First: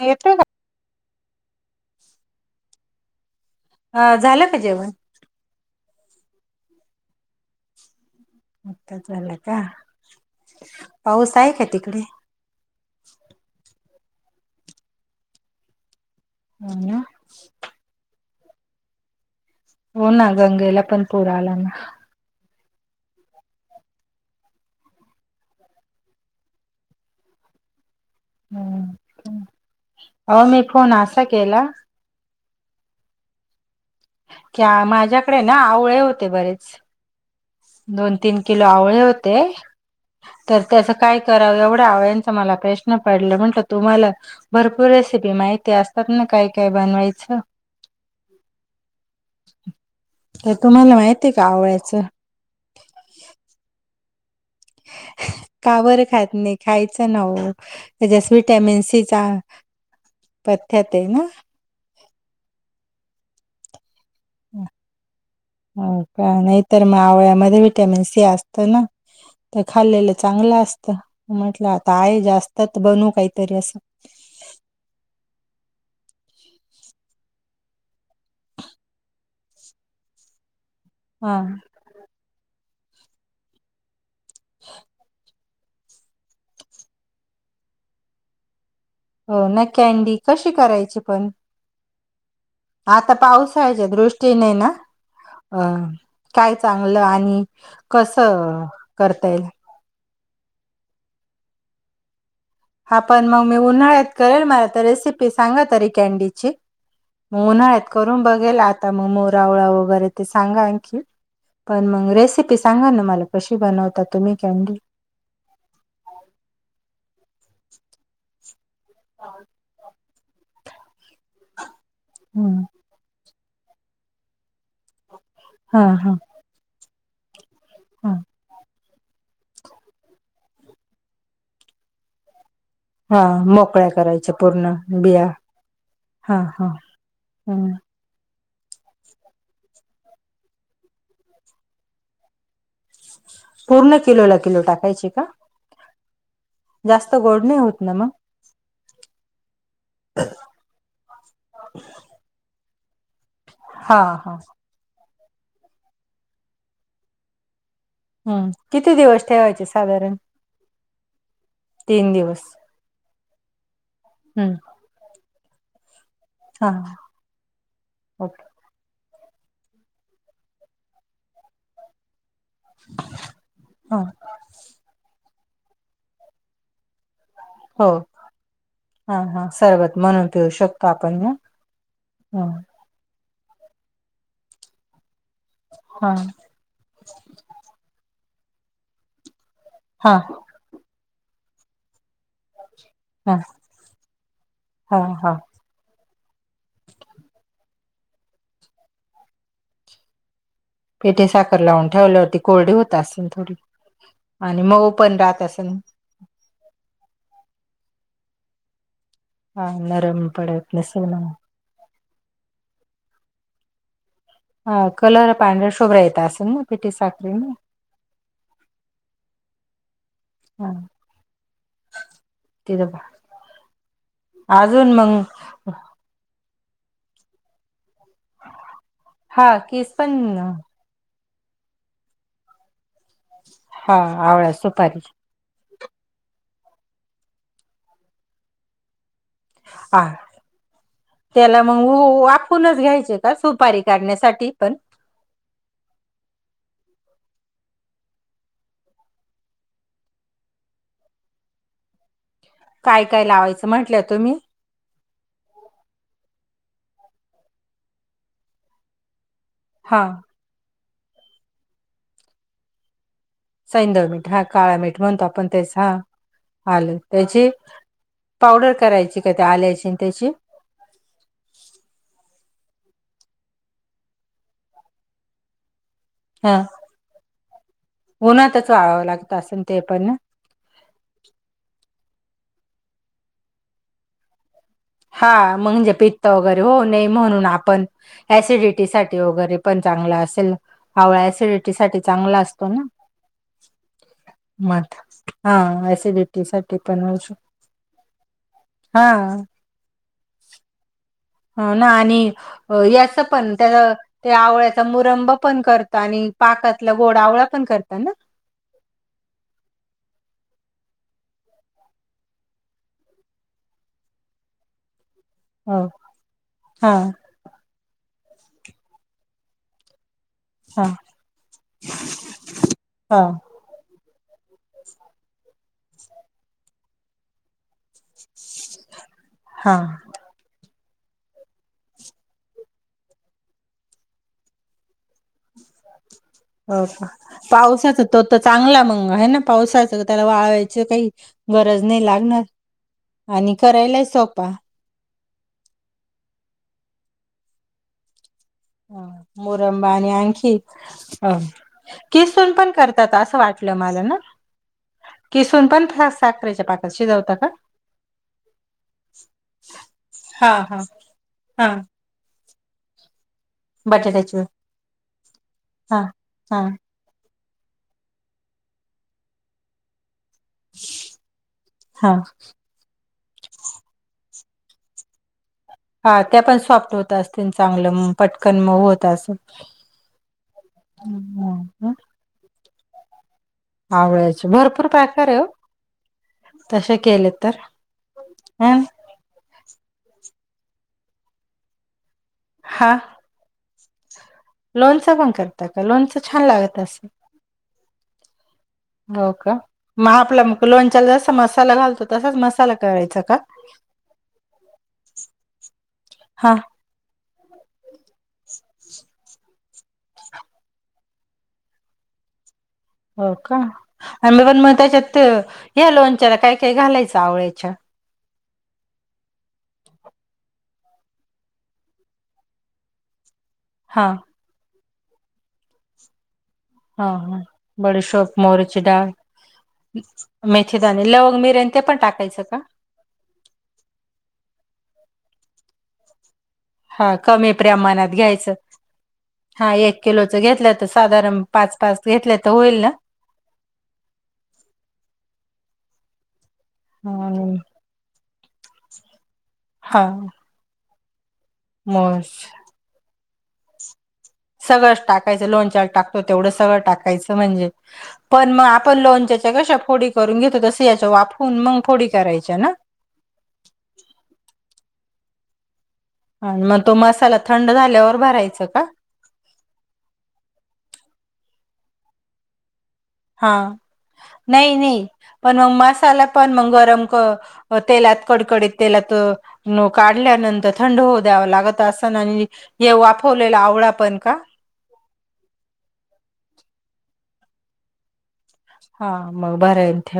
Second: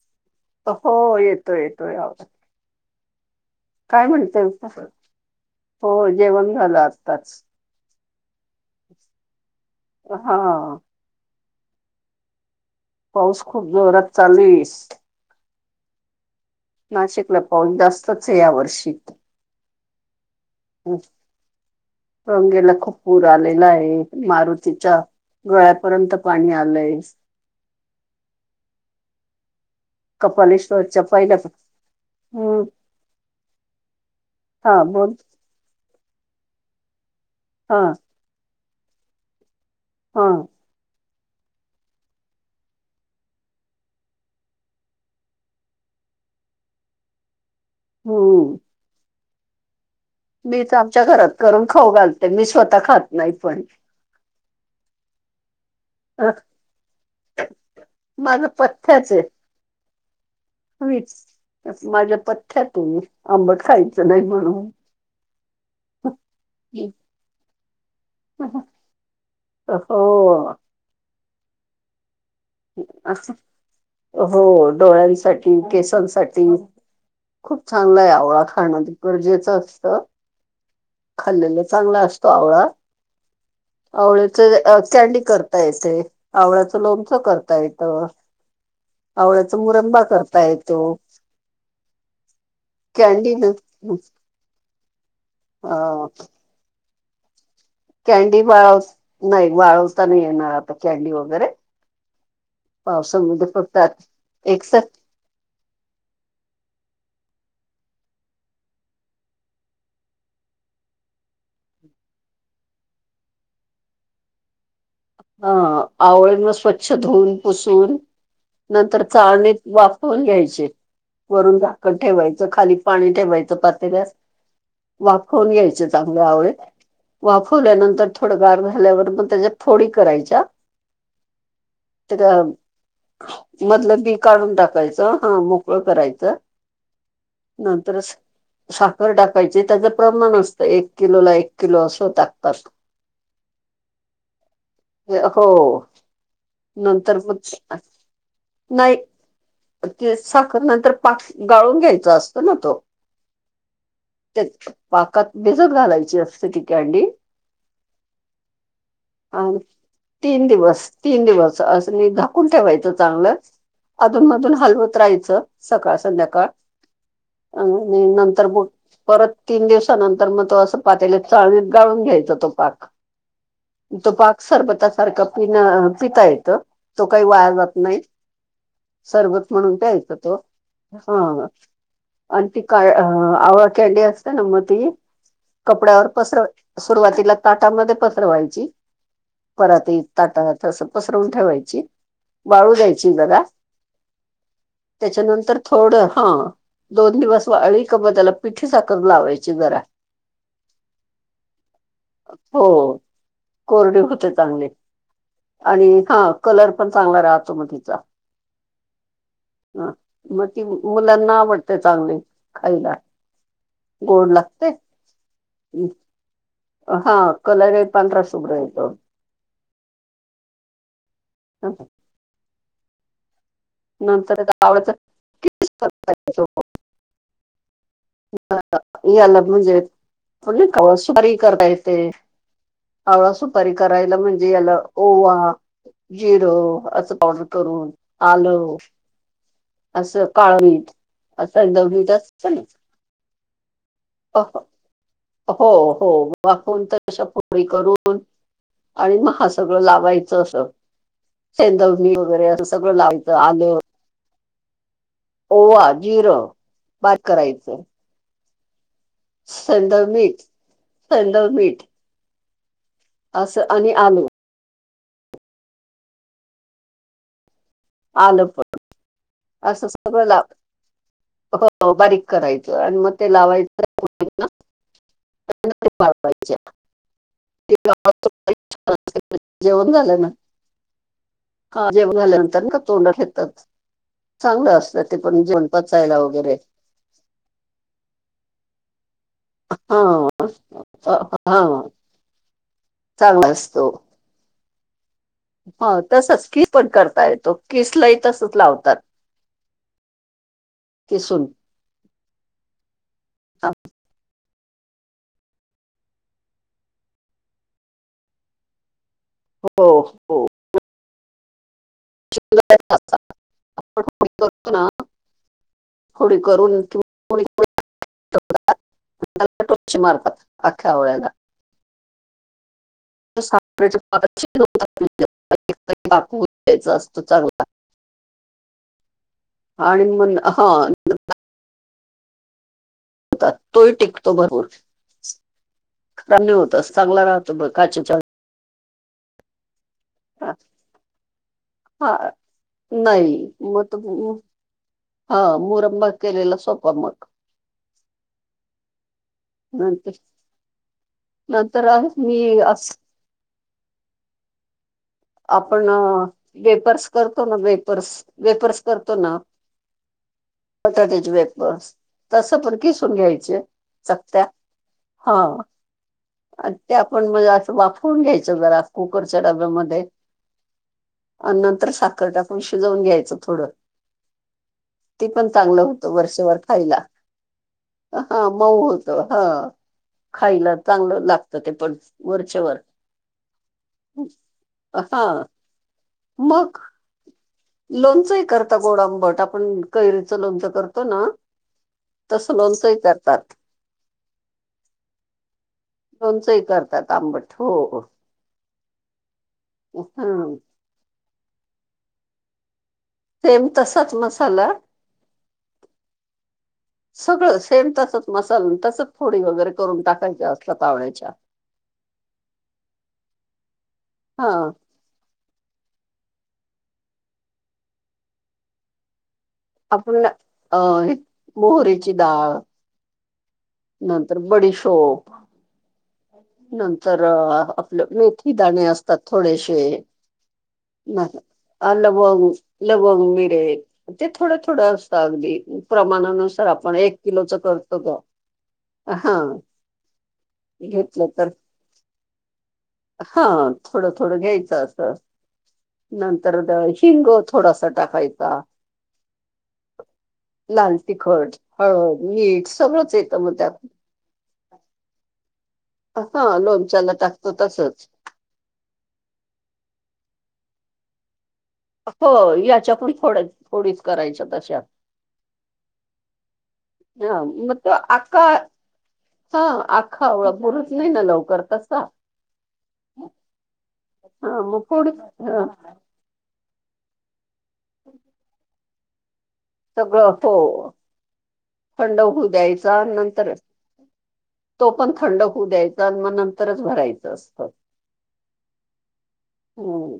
हा, येतोय का? हो, येतोय येतोय आवाज काय हा म्हणते? झालं का जेवण? हो जेवण झालं आत्ताच. आताच झालं का. हा पाऊस आहे का तिकडे? पाऊस खूप जोरात चालूए. हो ना. नाशिकला पाऊस जास्तच आहे या वर्षी. हो ना गंगेला पण पूर आला ना. गंगेला खूप पूर आलेला आहे.. मारुतीच्या गळ्यापर्यंत पाणी आलंय. हा.. हो मी फोन असा केला. हम! क बोल माझ्याकडे ना आवळे होते बरेच. हा दोन तीन किलो आवळे होते. हा! तर त्यासं काय करावं एवढ्या आवळ्याचं मला प्रश्न पडला म्हंटलं तुम्हाला भरपूर रेसिपी माहिती असतात ना काय काय बनवायचं ह, तर तुम्हाला माहती आहेय का आवळ्याचं? तर मी स्वतः खात नाही पण? [inaudible] का बर अ, खात नाही? खायचं ना ओ.. त्याच्यास माझं विटॅमिन सीचा हवीच माझ्या पथ्यातून आंबट खायचं नाही मग. हो का? नाही तर आवळ्यामध्ये विटॅमिन सी असत ना, तर खाल्लेलं हो चांगलं असतं.. म्हटलं आता आहे जास्त. तर बनू अस.. काहीतरी असं हो डोळ्यांसाठी, केसांसाठी, खूप चांगला आहे आवळा खाणं गरजेचं असतं. हा खाल्लेला चांगला असतो आवळा. आवळ्याच कॅडी करता येते आवळ्याचं लोणचं करता. करता येत. हो आवळ्याचा ना मुरंबा कॅनडी कशी येतो करायची पण? हाता कॅडी न पाऊसय आहे.. दृष्ट, तिने हेना अ काय चांगलं आणि, कॅनडी कसं बाळव करता येईल नाही वाळवता नाही येणार आता कॅडी वगैरे, हा पण मग पावसामध्ये मी फक्त उन्हाळ्यात करेल मला एकतर तर रेसिपी सांगा तरी कॅनडीची. ग उन्हाळत करून बघेल आता मग मोरावळा वगैरे ते सांगा आणखी पण मग रेसिपी सांगा ना मला कशी बनवता तुम्ही कॅनडी. हा आवळी म स्वच्छ धुऊन पुसून नंतर चाळणीत वा होन घ्यायचे वरून झाकण ठेवायचं हम्म. खाली पाणी ठेवायचं पातेल्यास. वाफवून हा घ्यायाचं हा चांगल्या आवळे वाफवल्यानंतर हा थोडं गार झा झाल्यावर म त्याच्या फोडी करायच्या त्या हा मोकळ्या मधलं बी करायच्या काढून पूर्ण टाकायचं बिया हा मोकळं करायचं. हा हा हम्म. नंतरच साखर टाकायची त्याचं प्रमाण असतं एक किलोला एक किलो असं टाकतात. पूर्ण किलो ला किलो टाक हो जास्त नंतर मग गोड नाही होत ना मग नाही ते साखर नंतर पाक गाळून घ्यायच असतं ना तो हा हा पाकात भिजत घालायची असते ती कॅडी. हम्म किती दिवस? अ ठेवायचे साधारण? तीन दिवस तीन दिवस असं म तीन दिवस झाकून ठेवायचं चांगलं. अधून हम्म. मधून हलवत राहायचं सकाळ संध्याकाळ हा आणि ओके नंतर ब परत तीन दिवसानंतर मग तो असं पातेल्यात चाळणीत गाळून घ्यायचा तो पाक. हा तो पाक सरबता सारखा पि पिता येतं तो काही वाया जात हो नाही. हा हा सरबत म्हणून प्यायचं म्हणून तो पिऊ शकतो आपण ना हा आणि हं. ती का आवळा कॅनडी असते ना मग ती कपड्यावर हा पसरवायची. सुरुवातीला ताटामध्ये पत्र व्हायची परातीत हा ताटस पसरवून ठेवायची. वाळू द्यायची हा जरा हा हा त्याच्यानंतर थोडं हा दोन दिवस वाळी क म त्याला पिठी साखर लावायची जरा पिठी साखर लावून ठेवल्यावरती हो कोरडी होत असेल थोडी. कोरडी होते आणि चांगले मऊ पण राहत असेल आणि हा कलर पण चांगला राहतो मग तिचा. हा नरम मग ती पडत नसेल म्हणून मुलांना आवडते चांगले. खायला गोड ला ह कलर पांढरा शोभरा येत असेल ना. पिठी हा साखरेने कलरय पांधरा शुभ्र येतो. हा ह [unintelligible] कबा [unintelligible] नंतर त्या आवडच कती [unintelligible] याला हा म्हजे किस पण [unintelligible] सुपारी करता येते. आवळा सुपारी हा करायला म्हणजे आवळा याला सुपारी ओवा जिरों अस पावडर करून आल हा असं काळ मीठ असं त्याला मग एकदम मीठ असतं वाफवून ना घ्यायचे का सुपारी काढण्यासाठी पण हो हो वाफवून तशा पोळी करून आणि मग हा सगळं लावायचं असं सेंदवणी वगैरे अस. सगळं काय काय लायतं लावायचं आलं म्हटलं तुही ओवा, जिरं बारीक करायचं हा सेंदव मीठ सेंदव मीठ असं आणि सेंदव आलं मीठ हा काळ मीठ म्हणतो आपण त्याच हा आल त्याची आलं पण पावडर करायची का त्या असं आल्याची सगळं त्याची लावं हो बारीक करायचं आणि मग ते लावायचं पुरींना [unintelligible] पुन्हा ते चाळावं लागतं असेल ते पण ना का जेवण झाल्यानंतर ना तोंडात घेतात चांगलं असतं ते पण हा जेवण म्हणजे पचायला पित्त वगैरे होवू नाही, म्हणून आपण ऍसिडिटी साठी वगैरे पण चांगला हा. असेल आवळा एसिडिटी हा साठी चांगला असतो ना. चांगला असतो. मध हा एसिडिटी तसच किस साठी पण होवू करता शक येतो किसलाही तसच लावतात हां किसून ना आणि याच पण हो त्याल ते आवळ्याचा मुरंब पण करत आणि पाकातला गोड आवळा पण करताना. हो हो [unintelligible] आपण फोडी करतो ना हो फोडी करून हा हा [unintelligible] हा [inaudible] द्यायचं असतं चांगला [unintelligible] आणि मग अंह... हो तोही टिकतो भरपूर काय नाही होत हो का चांगला राहतो ब पावसाचा काचेच्या तो चांगला मंग आहे ना पावसाचं त्याला वाळवायची काही गरज नाही हा लागणार नाही आणि करायलाय ही सोपा. हो मुरंबा केलेला सोपा मग अ मोरंबा आणि नंतर आणखी अ नंतर आहे मी किसून पण अस करतात असं वाट लमाला ना किसून पण आपण फा- साखरेच्या पाकात वेपर्स शिजवता करतो का ना वेपर्स वेपर्स करतो ना हा हा बटाट्याचे हा वेफर्स तसं पण किसून घ्यायचे चकत्या बटाट्याची हं हा हा अन् ते आपण म्हणजे असं वाफून घ्यायचं जरा कुकरच्या डब्यामध्ये [unintelligible] अन् नंतर हा साखर टाकुण शिजवून घ्यायचं थोडं ते पण चांगलं होतं हा त्या वर्षभर पण सॉफ्ट खायला होत असतील चांगलं मग हा पटकन मऊ होत असेल. हं खायला चांगलं लागतं ते पण वर्षभर आवळ्याचे भरत हा मग तसे केले तर लोणचं ही ह करता गोड आंबट आप आपण कैरीचं लोणच करतो ना तसं हा लोणचंही करतात. लोणचं पण करता का लोणचं छान लागत असं हो हो हो का मग आपल्या हं. लोणच्याला जसा मसाला घालतो तसाच मसाला करायचा का? सेम तसाच मसाला हा सगळं सेम तस तोच मसाल, नं तसच फोडी वगैरे करून टाकायच्या असतां [unintelligible] हो का आणि पण म त्याच्यात ते ह्या लोनच्याला काय काय घालायचं आवळ्याच्या? आपूण अ हे मोहरेची दाळ. हा नंतर बडीशोप. हा नंतर अ, हा आपलं बडीशोप मेथी दाणे मोहचीडाळ असतात थोडेसे मेथीदाने लवंग मिरेन ते पण टाकाय पहू, लवंग, मिरे ते थोड थोडं असतं अगदी प्रमाणानुसार हा एक कमी किलोचं करतो प्रमाणात का घ्यायचं हां, हा एक. किलोच घेतल्या त घेतलं साधारण पाच, पाच घेतल्या त होईल ना? हा थोडं थोडं घ्यायचं असं. नंतर हिंग आणि थोडासा टाकायच. हां! लाल तिखट, हळद, मीठ, सगळंच येतं म त्यात. सगळंच टाकायचं, लोणचाल टाकतो तेवढं हां, सगळं लोणच्याला टाकायचं, टाकतो म्हणजे. तसंच. पण मग आपण लोणच्याच्या कशा फोडी करून घेतो तसं याच्या वाफवून मंग हो याच्या पण फोड्या फोडीच करायच्या तश्या. हा म तो मसाला थंड झाल्यावर भरायच का? हा आक्खा बुरूच नाही ना लवकर तसा. हा हां, नाही मग नाही फोडीत पण हां, मग मसाला. पण मग गरम क तेलात कडकडीत तेलात न सगळं हो, काढल्यानंतर थंड होऊ द्यावा लागत असन थंड आणि होऊ हे द्यायचा नंतर वाफवलेला आवळा पण का? तो पण थंड होऊ द्यायचा, न म नंतरच भरायचं असतं. हा म भरन आहे हं,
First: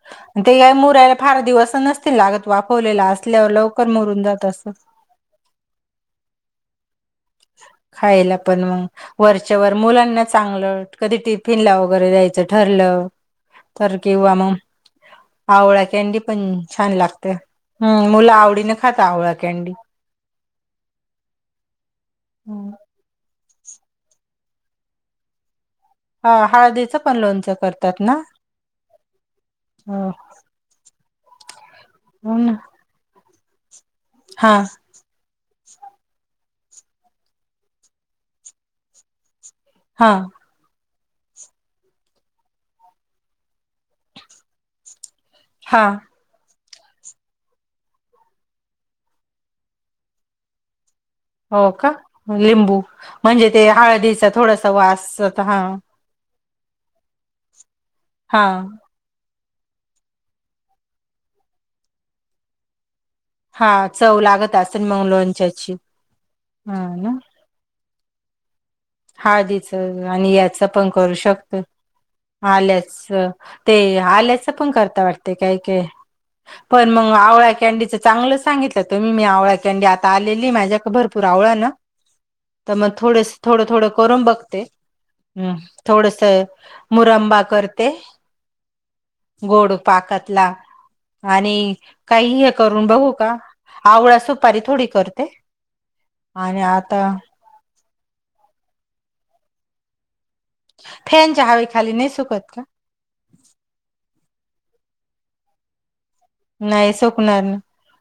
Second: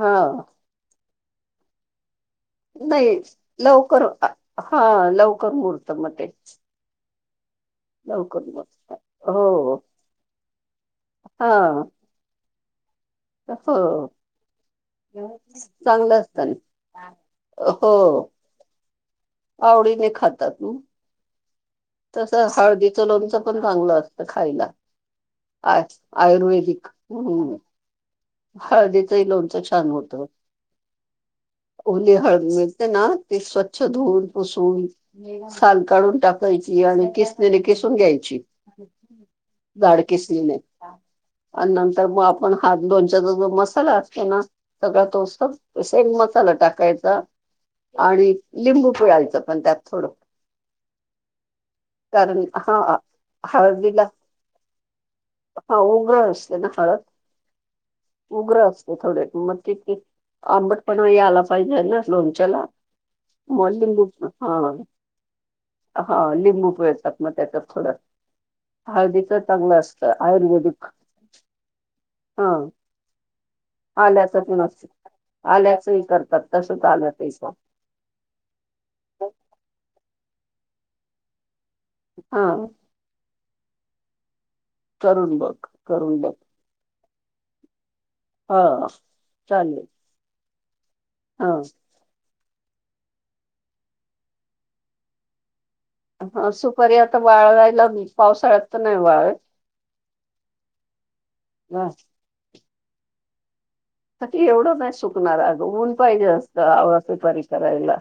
हां. ते का मुरायला फार दिवस नस तिल लागत वाफवलेल असल्यावर लवकर मुरून जात अस. ह लव कर मुरत म ते. [inaudible] खायला लवकर पण मग मुहूर्त. वरच्या वर हो मुलांना चांगलं कधी टिफिनला हां वगैरे दयाय च ठरलं तर हो. किंवा म. आवळा कॅन्डी चांगलं पण असतं छान ना. लागते हो मुलं आवडीने खातां आवळा. कॅन्डी. आवडीने खातत. हूं. तस हळदीचं लोणचं पण चांगलं असतं खायला आ. हा हळदीचं पण लोणचं करतात ना? हळदीचही लोणचं छान होतं. हो ओले हळद मिळते ना ते स्वच्छ धुऊन हा पुसून साल काढून टाकायची आणि केिसनींनी केिसून घ्यायची. जाड हा किसनिने आणि नंतर मग आपण हात दोन त्याचा जो मसाला असतो ना सगळा तो स हा सेम मसाला टाकायचा. आणि लिंबू पिळायचं पण त्यात थोडं. हो का कारण हा लिंबू म्हणजे ते हळदीला हळदीचा थोडासा वास सट हा. वोगस! त्यांना हळद. हा उग्र असते थोडे मग तिती आंबट पणा यांला पाहिजे ना लोणच्याला. हा मग लिंबू चव लागत हा असतील मग लोणच्याची ह ना! न त्याच थोडं. चांगलं हळदीचं असतं आणि याच आयुर्वेदिक पण करू शकतो हा आल्याच. ते आल्याचं आल्याच पण असतं करता वाटते काय -काय आल्याचंही करतात तसंच पण मग आल्याचंही आवळा करतात कॅडीच चांगलं सांगितलं तुम्ही मी आवळा कडी आता आलेली माझ्याकडे भरपूर आवळा ना हा. तर मग थोड -थोड -थोड करून बघते करून बघ थोडस करून बघ मुरंबा करते हा गोड चालेल पाकातला हा आणि काही हे करून बघू का आवळा सुपारी थोडी करते. ह सुपारी आता वाळवायला मी पावसाळ्यात तर नाही वाळत. फॅनच्या हवे हा. खाली नाही सुकत का? क एवढंच नाही सुकणार अग ऊन पाहिजे नाही असतं सुकणार सुपारी ना करायला.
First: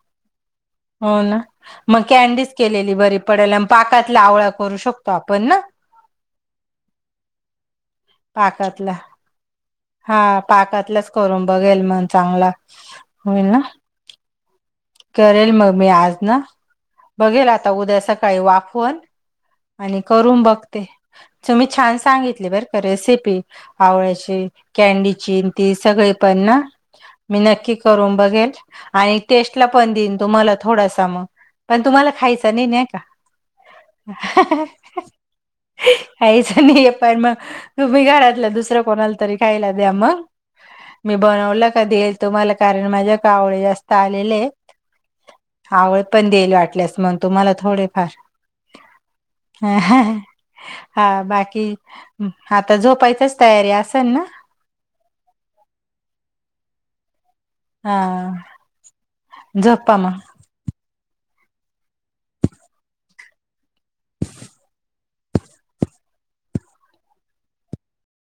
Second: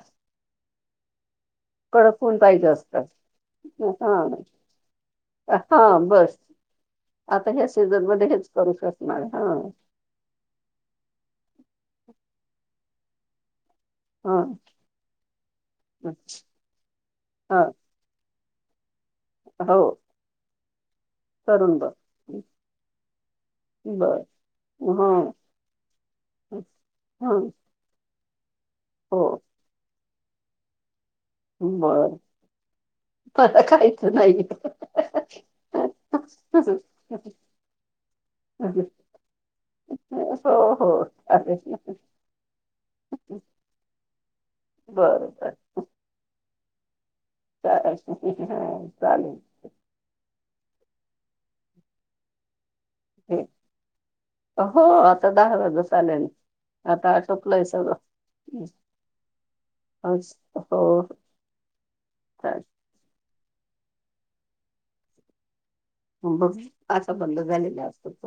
हो ना. मग कडक ऊन कॅनडीज पाहिजे केलेली असतं बरी पडेला आणि हा पाकातला आवळा करू शकतो आपण ना हा बस आता ह्या सीझनमध्येध्ये हेच करू पाकातला शकणार हा हा पाकातलंच करून बघेल मन चांगला होईल ना? हा. करेल मग मी आज न बघेल हा आता उद्या सकाळी वाफवन हो आणि करून बघते तर तुम्ही करून बघ छान सांगितली बर का रेसिपी. आवळ्या बर ची, कॅनडी हं ची नती सगळे पण ना मी हं नक्की करून बघेल आणि हो टेस्ट ला पण देईन तुम्हाला थोडासा मग. पण तुम्हाला बर खायच नाही नाही का? मला काहीच नाही काहीच नाही आहे पण मग तुम्ही घरात दुसऱ्या कोणाला तरी खायला द्या मग हो हो मी बनवलं चालेल की तुमला कारण माझ्या आवळे जास्त आलेले बरोबर. आवळे पण देईल वाटल्यास मग. तुम्हाला हा चालेल. ह हा बाकी आता झोपायचच हे तयारी असेल ना? हो आता दहा वाजत आले ना आता उरकले सगळ. हा झोपा मग हो का? आता बंद झालेला असेल.